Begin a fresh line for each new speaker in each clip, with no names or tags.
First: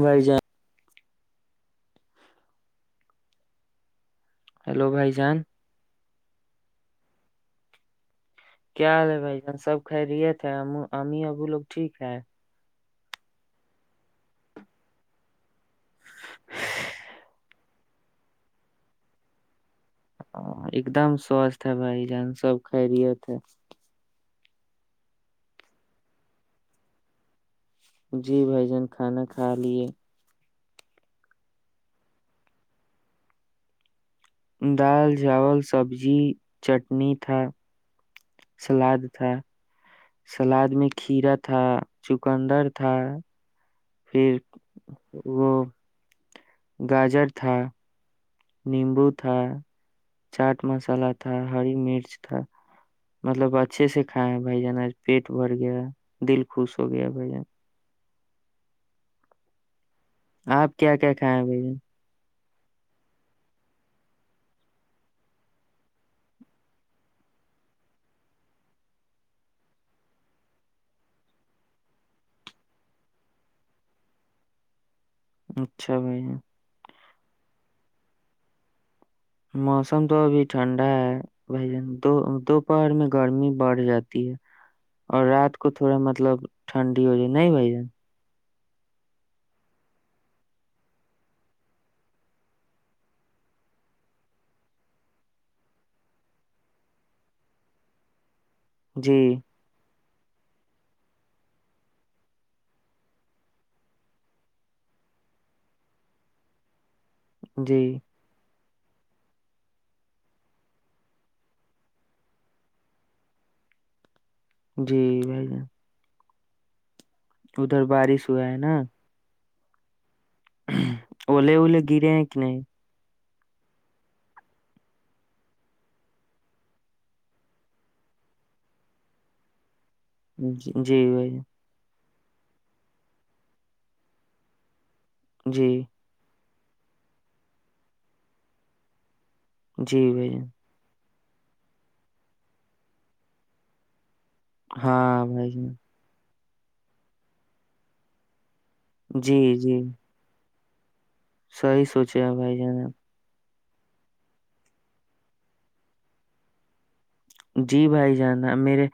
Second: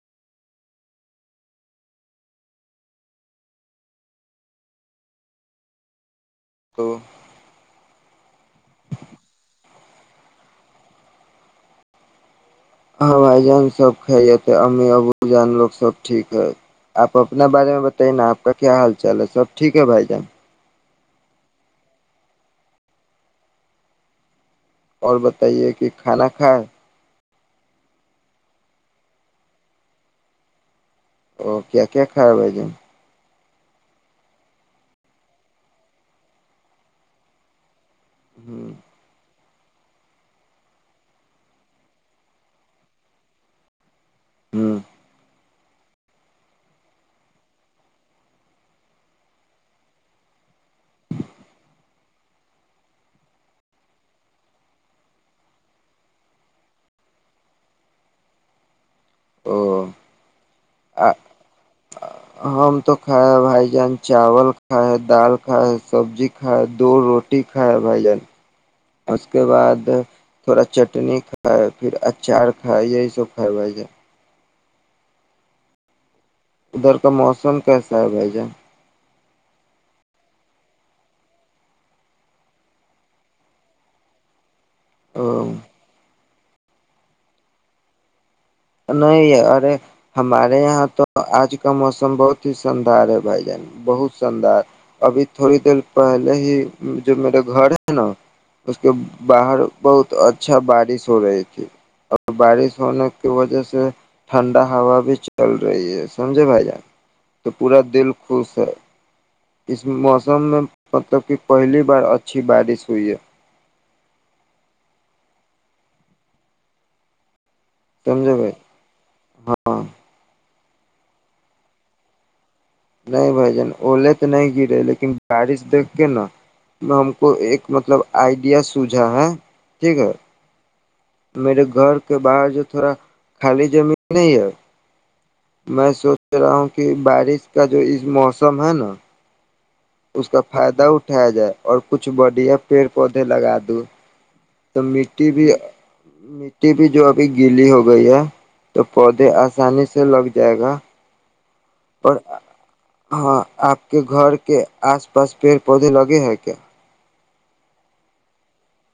Y جائ hello بھائی جان
تو
کیا حال ہے بھائی جان سب خیریت ہے امی ابو لوگ ٹھیک ہے
ہاں بھائی جان سب کائی امی ابو جان لوگ سب ٹھیک ہے آپ اپنا بارے میں بتائیے نا آپ کا کیا حال چال ہے سب ٹھیک کی بھائی جیں
ایک دم سوستھ ہے بھائی جان سب کرییےت
اور بتائیے کہ کھانا کھائے
جی بھائی جان کھانا کھا لے
ا کیا کیا کائے بائی دن
دال چاول سبزی چٹنی تھا سلاد تھا سلاد میں کھیرا تھا چکندر تھا پھر
ہ
وہ گاجر تھا نیمبو تھا چاٹ مسالہ تھا ہری مرچ تھا مطلب اچھے سے کھائے بھائی جان پیٹ بھر گیا دل خوش ہو گیا بھائی جان
او
آپ کیا کیا کھائے ہیں بھیا
ہم تو کھائے بھائی جان چاول کھائے دال کھائے سبزی کھائے دو روٹی کھائے بھائی جان اس کے بعد تھوڑا چٹنی کھائے پھر اچار کھائے یہی سب کھائے بھائی جان
اچھا بھائی
ادھر کا موسم کیسا ہے بھائی جان
موسم تو ابھی ٹھنڈا ہے بھائی جان دو دوپہر میں گرمی بڑھ جاتی ہے اور
او
رات کو تھوڑا مطلب ٹھنڈی ہو جائے نہیں بھائی جن
نہیں ارے ہمارے یہاں تو آج کا موسم بہت ہی شاندار ہے بھائی جان بہت شاندار ابھی تھوڑی دیر پہلے ہی جو میرے گھر ہے نا اس کے
جی
باہر بہت تو اچھا بارش ہو رہی تھی اور بارش ہونے کی وجہ سے ٹھنڈا ہوا بھی چل رہی ہے سمجھے بھائی جان تو پورا
جی
دل خوش ہے اس موسم میں پتوں کی پہلی بار اچھی بارش ہوئی ہے
جی بھائی جان ادھر بارش
سمجھے
ہوا
بھائی
ہے نا
ہاں
الے اولے گرے ہیں کہ نہیں
نہیں بھائی جان اوولے تو نہیں گرے لیکن بارش دیکھ کے نا ہم کو ایک مطلب آئیڈیا سوجھا ہے ٹھیک ہے
ہوں جی بھائی
میرے گھر کے باہر جو تھوڑا خالی زمین نہیں ہے
جی
میں سوچ سچ رہا ہوں کہ بارش کا جو اس موسم ہے نا
جی
اس
بھائی
کا
جان
فائدہ اٹھا اٹھا جائے اور کچھ بڑھیا پیڑ پودے لگا د تو
ہاں
مٹی بھی
بھائی جان
ٹی بھی جو ابھی گیلی ہو گئی ہے تو پودے
جی
آسانی سے لگ جائے گا
صحی
اور
سوچے بھائی ج نے
ہاں آپ کے گھر کے آس پاس پیڑ پودے لگے ہیں کیا
جی بھائی جانا میرے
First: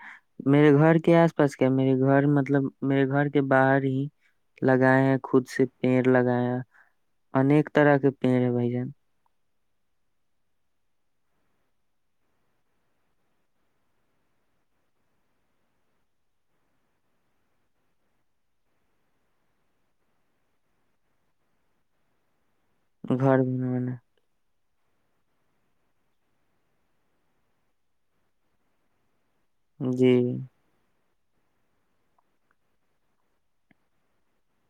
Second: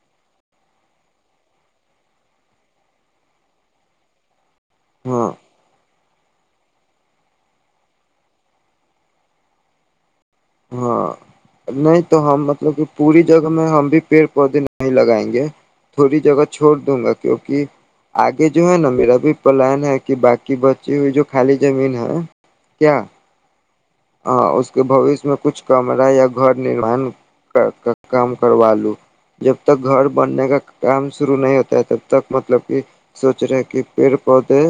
میرے گھر کے آس پاس کیا میرے گھر مطلب میرے گھر کے باہر ہی لگائے ہیں
ہاں
خود سے پیڑ لگایا انیک طرح کے پیڑ ہے بھائی جن
ہاں نہیں تو ہم مطلب کہ پوری جگہ میں ہم بھی پیڑ پودے نہیں لگائیں گے تھوڑی جگہ چھوڑ دوں گا کیوںکہ آگے جو ہے نا میرا بھی پلان ہے کہ باقی بچی ہوئی جو خالی زمین ہے
گھر بنوانا
ہ اس کے بوشیہ میں کچھ کمرہ یا گھر نروان کر کام کروا لوں جب تک گھر
جی
بننے کا کام شرو نہیں ہوتا ہے تب تک مطلب کہ سوچ رہے کہ پیڑ پودے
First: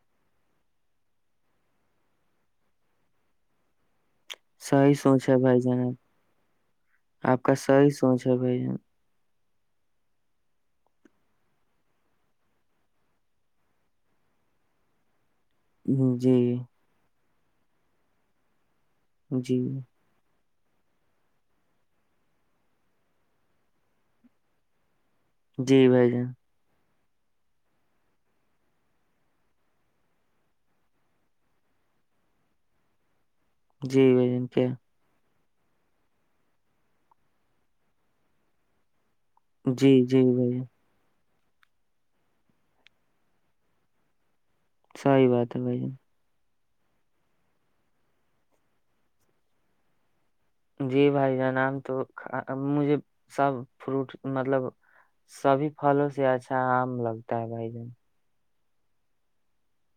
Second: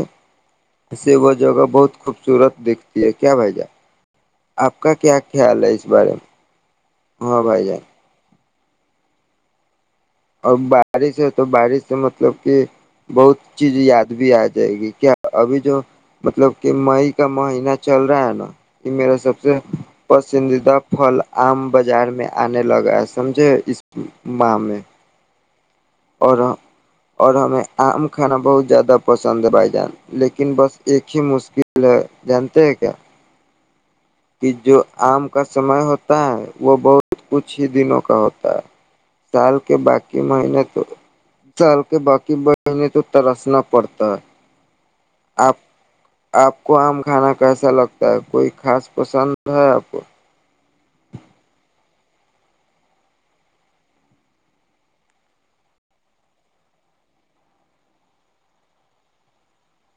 سے وہ جگہ بہت خوبصورت دکھتی ہے کیا بھائی جان آپ کا
صحیح
کیا
سوچ بھائی
خیال ہے
جان
اس
آپ
بارے میں ہاں
آپ کا
بھائی جان
سحی سوچ ہے ب
اور بارش ہے تو بارش سے مطلب کہ بہت چیز یاد بھی آ جائے گی کیا ابھی جو
جی
مطلب کہ مائک کا مہینہ چل رہا ہے نا یہ میرا سب سے
جی
پس پسندیدہ فھل آم بازار میں آنے لگا سمجھے اس ماہ میں
جی بھائی جان
اور اور ہمیں عام کھانا بہت زیادہ پسند ہے بھائی جان لیکن بس ایک ہی مشکل ہے جانتے ہیں کیا
جی بھائی
کہ
پہ
جو آم کا سمے ہوتا ہے وہ بہت کچھ ہی دنوں کا ہوتا ہے سال کے
جی
باقی
جی بھائی
مہینے
جان
تو سال کے باقی بہنےیں تو ترسنا پڑتا ہے
سی بات
آپ
ہے بھائی جن
آپ کو آم کھانا کیسا لگتا ہے کوئی خاص پسند ہے آپ کو۔
جی بھائی جان آم تو مجھے سب فروٹ مطلب سبھی پھلوں سے اچھا آم لگتا ہے بھائی جان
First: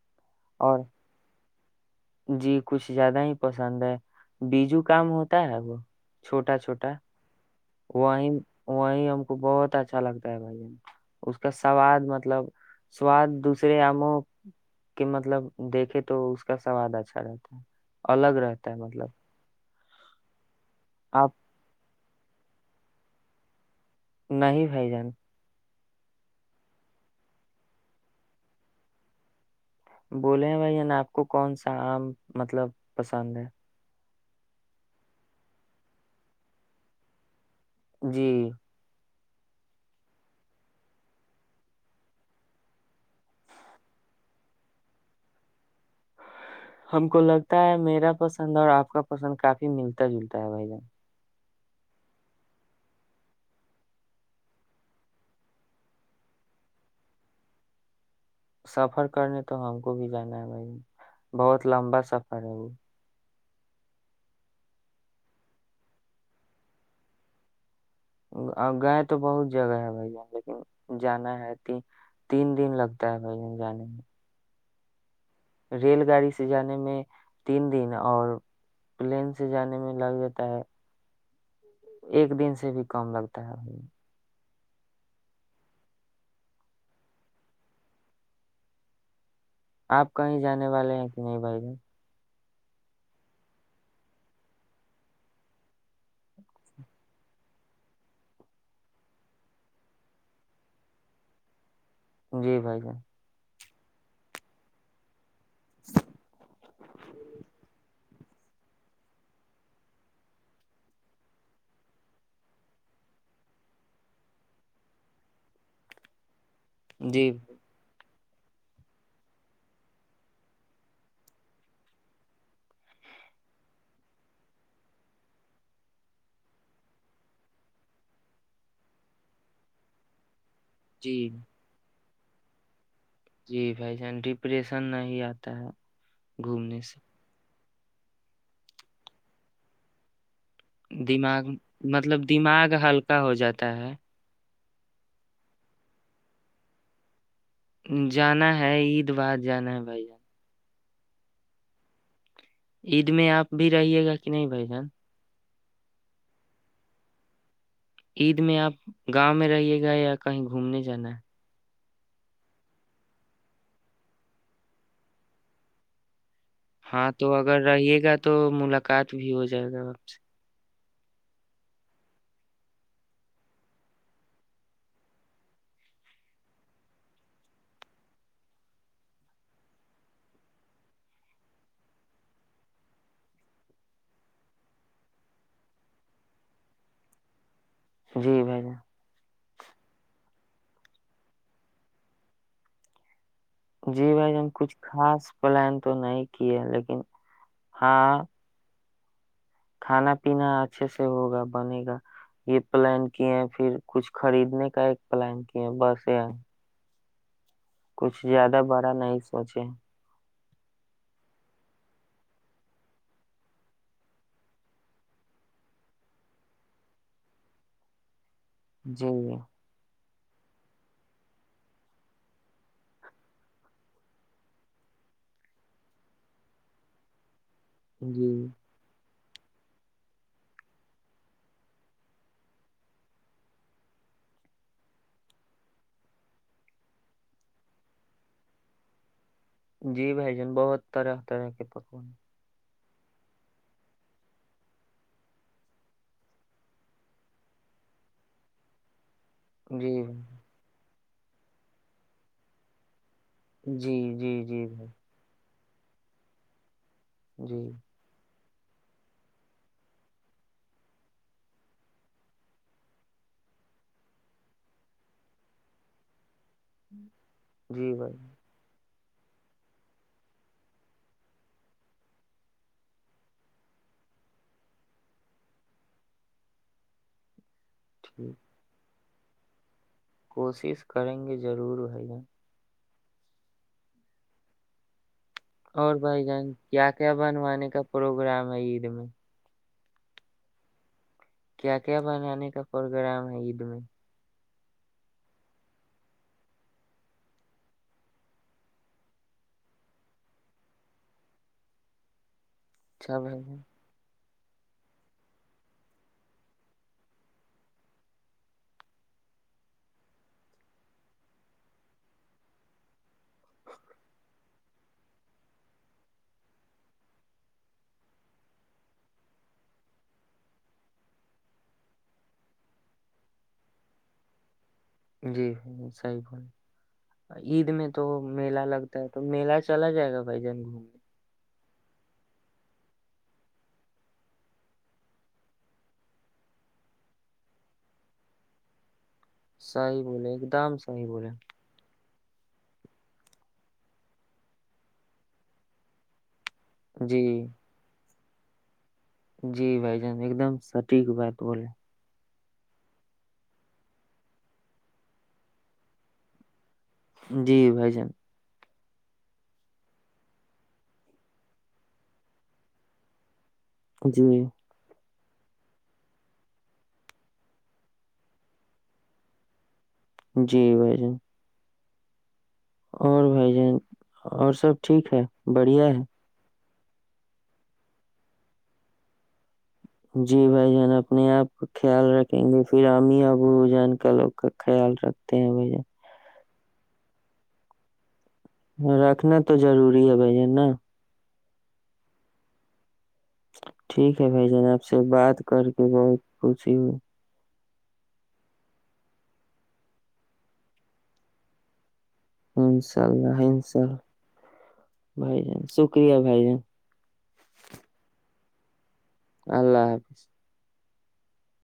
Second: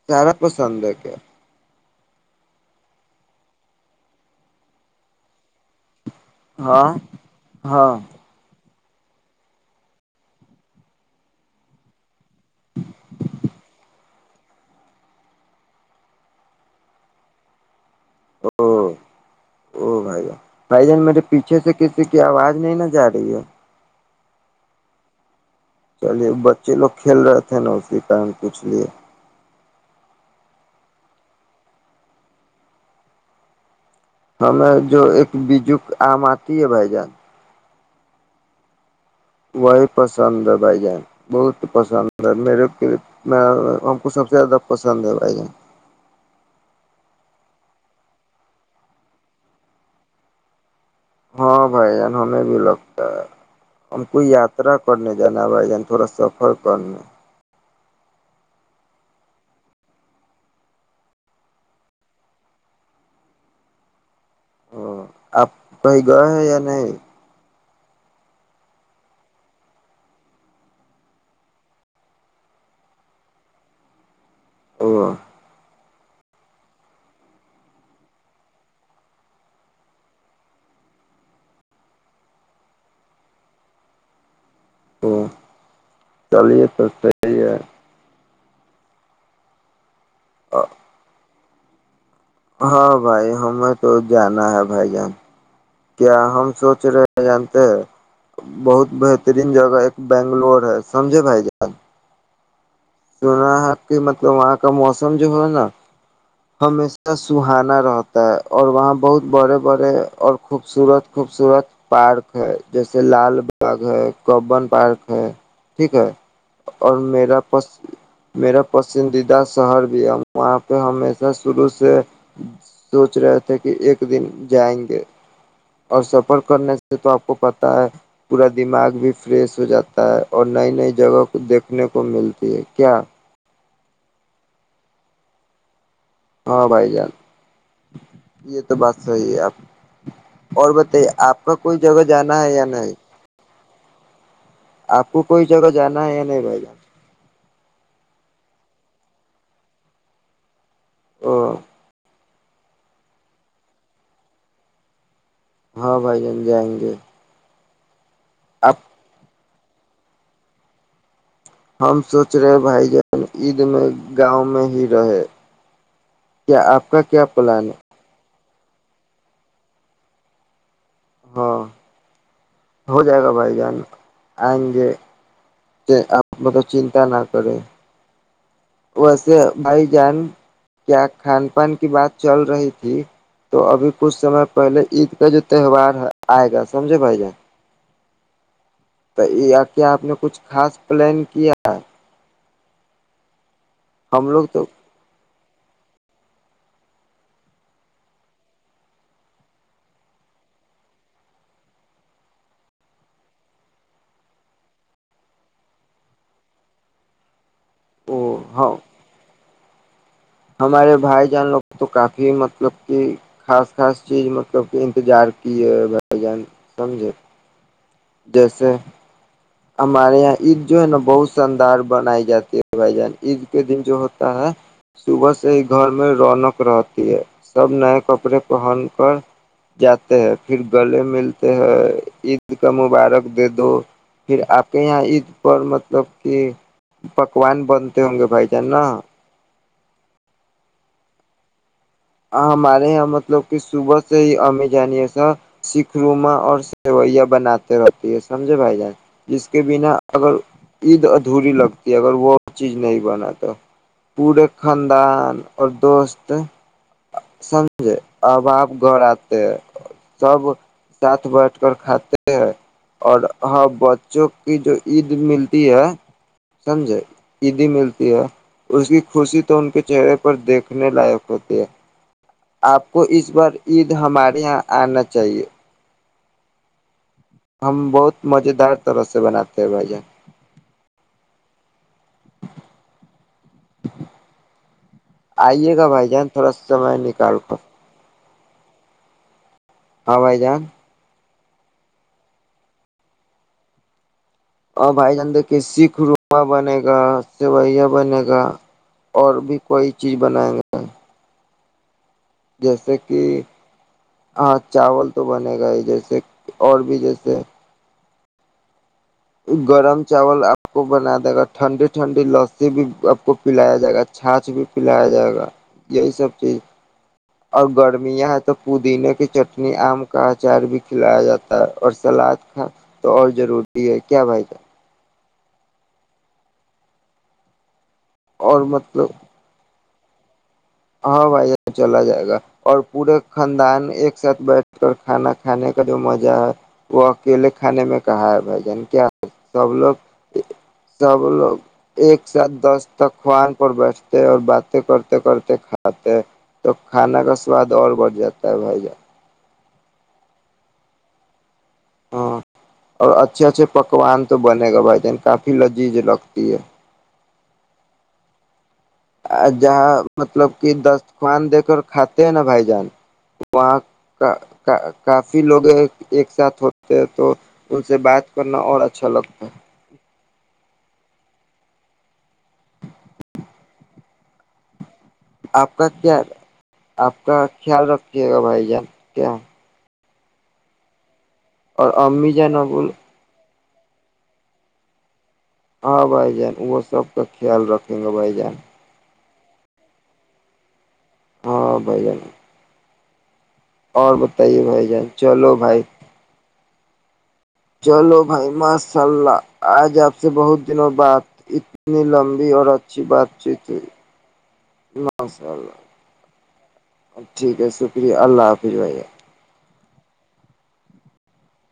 سارا
اور
پسند ہے کیا
جی کچھ زیادہ ہی پسند ہے بیجو کام ہوتا ہے وہ چھوٹا
ہاں
چھوٹا
ہاں
وہیں وہی ہم کو بہت اچھا لگتا ہے بھائی ج اس کا سواد مطلب سواد دوسرے آموں کے مطلب دیکھے تو اس کا سواد اچھا رہتا ہے الگ
او
رہتا ہے مطلب
او بھائی جا سن میرے
آپ
پیھ سے کس کیکہ آواز نہیں نہ جا رہی ہے
نہیں بھائی جان
چلیے بچے لوگ کھیل رہے تھے نا اسی کن کچھ لیے [inaudible]
بولے ہیں بھائی نا آپ کو کون سا آم مطلب پسند ہے
جو ایک بیجک عام اتی ہے بھائی جان
جی
وہی پسند ہے بھائی جان بہت پسند ہے میرے کےے میں ہم کو سب سے زیادہ پسند ہے بھائی جان
ہم کو لگتا ہے میرا پسند اور آپ کا پسند کافی ملتا جلتا ہے بھائی جان
ہاں بھائی جان ہمیں بھی لگتا ہے ہم کو یاترا کرنے جانا ہے بھائی جان تھوڑا سفر کرنے
سفر کرنے تو ہم کو بھی جانا ہے بھائی بہت لمبا سفر ہے وہ
ا آپ کہیں گئے ہیں یا نہیں
گئے تو بہت جگہ ہے بھائی جان لیکن جانا ہے ت تین دن لگتا ہے بھائی جان جانے میں
او
ریل گاڑی سے جانے میں تین دن اور پلین سے جانے میں لگ جاتا ہے ایک دن سے بھی کم لگتا ہے
تو چلیے تو صحی ہے
آپ کہیں جانے والے ہیں کہ نہیں بھائی [inaudible]
ہاں بھائی ہمیں تو جانا ہے بھائی جان کیا ہم سوچ رہے ہیں جانتے ہیں بہت بہترین جگہ ایک بنگلور ہے سمجھے بھائی جان
جی بھائی ج
سنا ہے کہ مطلب وہاں کا موسم جو ہو نا ہمیشہ سہانا رہتا اور وہاں بہت بڑے بڑے اور خوبصورت خوبصورت پارک ہے جیسے لال باغ ہے کبن پارک ہے ٹھیک ہے اور
جی
میرا پس میرا پسندیدہ شہر بھی ہے ہم وہاں پہ ہمیشہ شروع سے سوچ رہے تھے کہ ایک دن جائیں گے اور سفر کرنے سے تو آپ کو پتہ ہے پورا دماغ بھی فریش ہو جاتا ہے اور نئی نئی
جی
جگہ کو دیکھنے کو ملتی ہے کیا
جی بھائی جان ڈپریشن نہ ہی آتا ہے
ہاں
گھومنے
بھائی
سے
جان یہ تو بس صی ہے اب اور بتائیے آپ
دماغ
کا کوئی جگہ جانا ہے یا نہیں
تا ہے
آپ کو کوئی جگہ جانا ہے یا نہیں بھائی جان
جانا ہے عید بار جانا ہے بھائی جان
ہ
عید میں آپ بھی رہیے گا کہ نہیں بھ جان
ہاں بھائی جان جائیں گے
عید میں آپ
اب
گاؤں میں رہیے گا یا کہیں گھومنے جانا ہے
ہم سوچ رہے ہیں بھائی جان عید میں گاؤں میں ہی رہے کیا آپ کا
ہاں
کیا
تو اگر
پلان ہے
رہیے گا تو ملاقات بھی ہو جائے گا آپ سے
ہاں ہو جائے گا بھائی جان آئیں گے آپ مطلب چنتا نہ کرے ویسے بھائی جان کیا کھان پان کی بات چل رہی تھی تو ابھی کچھ سمے پہلے عید کا جو تہوار آئے گا سمجھے بھائی جان
جی بھائی ج
تو کیا آپ نے کچھ خاص پلان کیا ہے
جی بھائی
لوگ
جان
تو
کچھ خاص پلان تو نہیں لیکن ہاں کھانا پینا اچھے سے ہوگا بنے گا یہ پلان کی ہیں پھر کچھ خریدنے کا ایک پلان کی ہے بس یہ کچھ زیادہ
ہاں
بڑا نہیں سوچے
ہمارے بھائی جان لوگ تو کافی مطلب کہ خاص خاص چیز مطلب کہ انتظار کی ہے بھائی جان سمجھے جیسے
جی
ہمارے یہاں عید جو ہے نا بہت شاندار بنائی جاتی ہے بھائی جان عید کے دن جو ہوتا ہے صبح سے ہی گھر میں رونق رہتی ہے سب نئے
جی
کپڑے پہن کر جاتے ہیں پھر گلے ملتے ہیں عید کا مبارک دے دو پھر آپ کے یہاں عید پر مطلب کہ پکوان بنتے ہوں گے بھائی جان نا
جی بھ جان بہت طرح طرح کے پکوان
ہمارے یہاں مطلب کہ صبح سے ہی امی جانی سا سکھ روما اور سیوئیاں بناتے رہتی ہے سمجھے بھائی جان جس کے بنا
جی
اگر
بھائی
عید ادھوری لگتی ہے اگر وہ چیز نہیں بنا
جی جی
پڑے
جی بھائی
خاندان اور دوست
جی
سجے آب گھر آتے ہیں سب ساتھ بیٹھ کر کھاتے ہیں اور ہ بچوں کی جو عید ملتی ہے سمجھے عیدی
جی
ملتی
بھائی
ہے اس کی خوشی تو ان کے چہرے پر دیکھنے لائق ہوتی ہے آپ کو اس بار عید ہمارے یہاں آنا چاہیے ہم بہت
ٹھیک
مز دار طرح سے بناتے بھ جات
کوشش کریں گے ضرور بھیا
آئیے گا
اور بھائی
تھوڑا
جان کیا
سمے
کیا
نکال کر
بنوانے کا پروگرام [inaudible]
ہاں وائی جان [unintelligible]
کیا کیا بنانے کا پروگرام ہے عید میں
اور بھائی جان دے کے سکھ روما بنے گا سویا بنے گا اور بھی کوئی چیز بنیں گا جیسے
اچھا
کہ
بھائی جان
ہاں چاول تو بنے گا ہی جیسے اور بھی جیسے گرم چاول آپ کو بنا دے گا ٹھنڈی ٹھنڈی لسی بھی آپ کو پلایا جائے گا چھاچ بھی پلایا جائے گا یہی سب چیز اور گرمیاں ہے تو پودینے کی چٹنی آم کا اچار بھی کھلایا جاتا ہے اور سلاد کھا تو اور ضروری ہے کیا بھائی کا
جی صحیح عید میں تو
اور
میلہ لگتا
مطلب
ہے تو میلا چلا جائے گ بھائی جان گھومنے
ہاں بھائی ج چلا جائے گا اور پورے خاندان ایک ساتھ بیٹھ کر کھانا کھانے کا جو مزہ ہے وہ اکیلے کھانے میں کہا ہے بھائی جان کیا سب
صحیح بولے
لوگ
ایک دم صحیح
سب
بولے
لوگ ایک ساتھ دس تک خوان پر بیٹھتے اور باتیں کرتے کرتے کھاتاتے [unintelligible] تو کھانا
جی
کا سواد اور بڑھ جاتا تب ہوا جائے [unintelligible]
جی بھائی جان ایک دم سٹیک بات بولے
ہاں اور اچھے اچھے پکوان تو بنے گا بھائی جین کافی لذیذ لگتی ہے
جی بھائی جان
جہاں مطلب کہ دستخوان دے کر کھاتے ہیں نا بھائی جان و
جی
کا [unintelligible] کافی لوگ ایک ساتھ ہوتے ہیں تو ان سے بات کرنا اور اچھا لگتا ہے
جی بھائی جان اور بھائی جن اور سب ٹھیک ہے
آپ
بڑھیا
کا
ہے
کیا آپ کا خیال رکے گا بھائی جان کیا ہے؟
جی بھائی ج ن آپ اپنے آپ کا
اور
خیال
امی
رکھیں
جان
گے پھر
ابو
ہم ہی آپ وہ جان کا لوگ کا خیال رکھ
ہاں بھائی جان ا سب کے خیال رکھیں گے بھائی جا
رکھنا تو ضروری ہے بھائین نا
ہاں بھائی جان
ٹھیک
اور
ہے بھائی
بتائیے
جان آپ سے بات
چلو
کر
بھائی
کے بہت کچھ سی [inaudible]
چلو بھائی ماشاء اللہ آج آپ سے بہت دنوں بعد اتنی لمبی اور اچھی
انشاء
بات
اللہ
چیت ت
انشاء اللہ بھائی
ماشاء
جان
اللہ
شکریہ بھائی جان
ٹھیک ہے شکریہ اللہ حافظ پی جائی
اللہ حافظ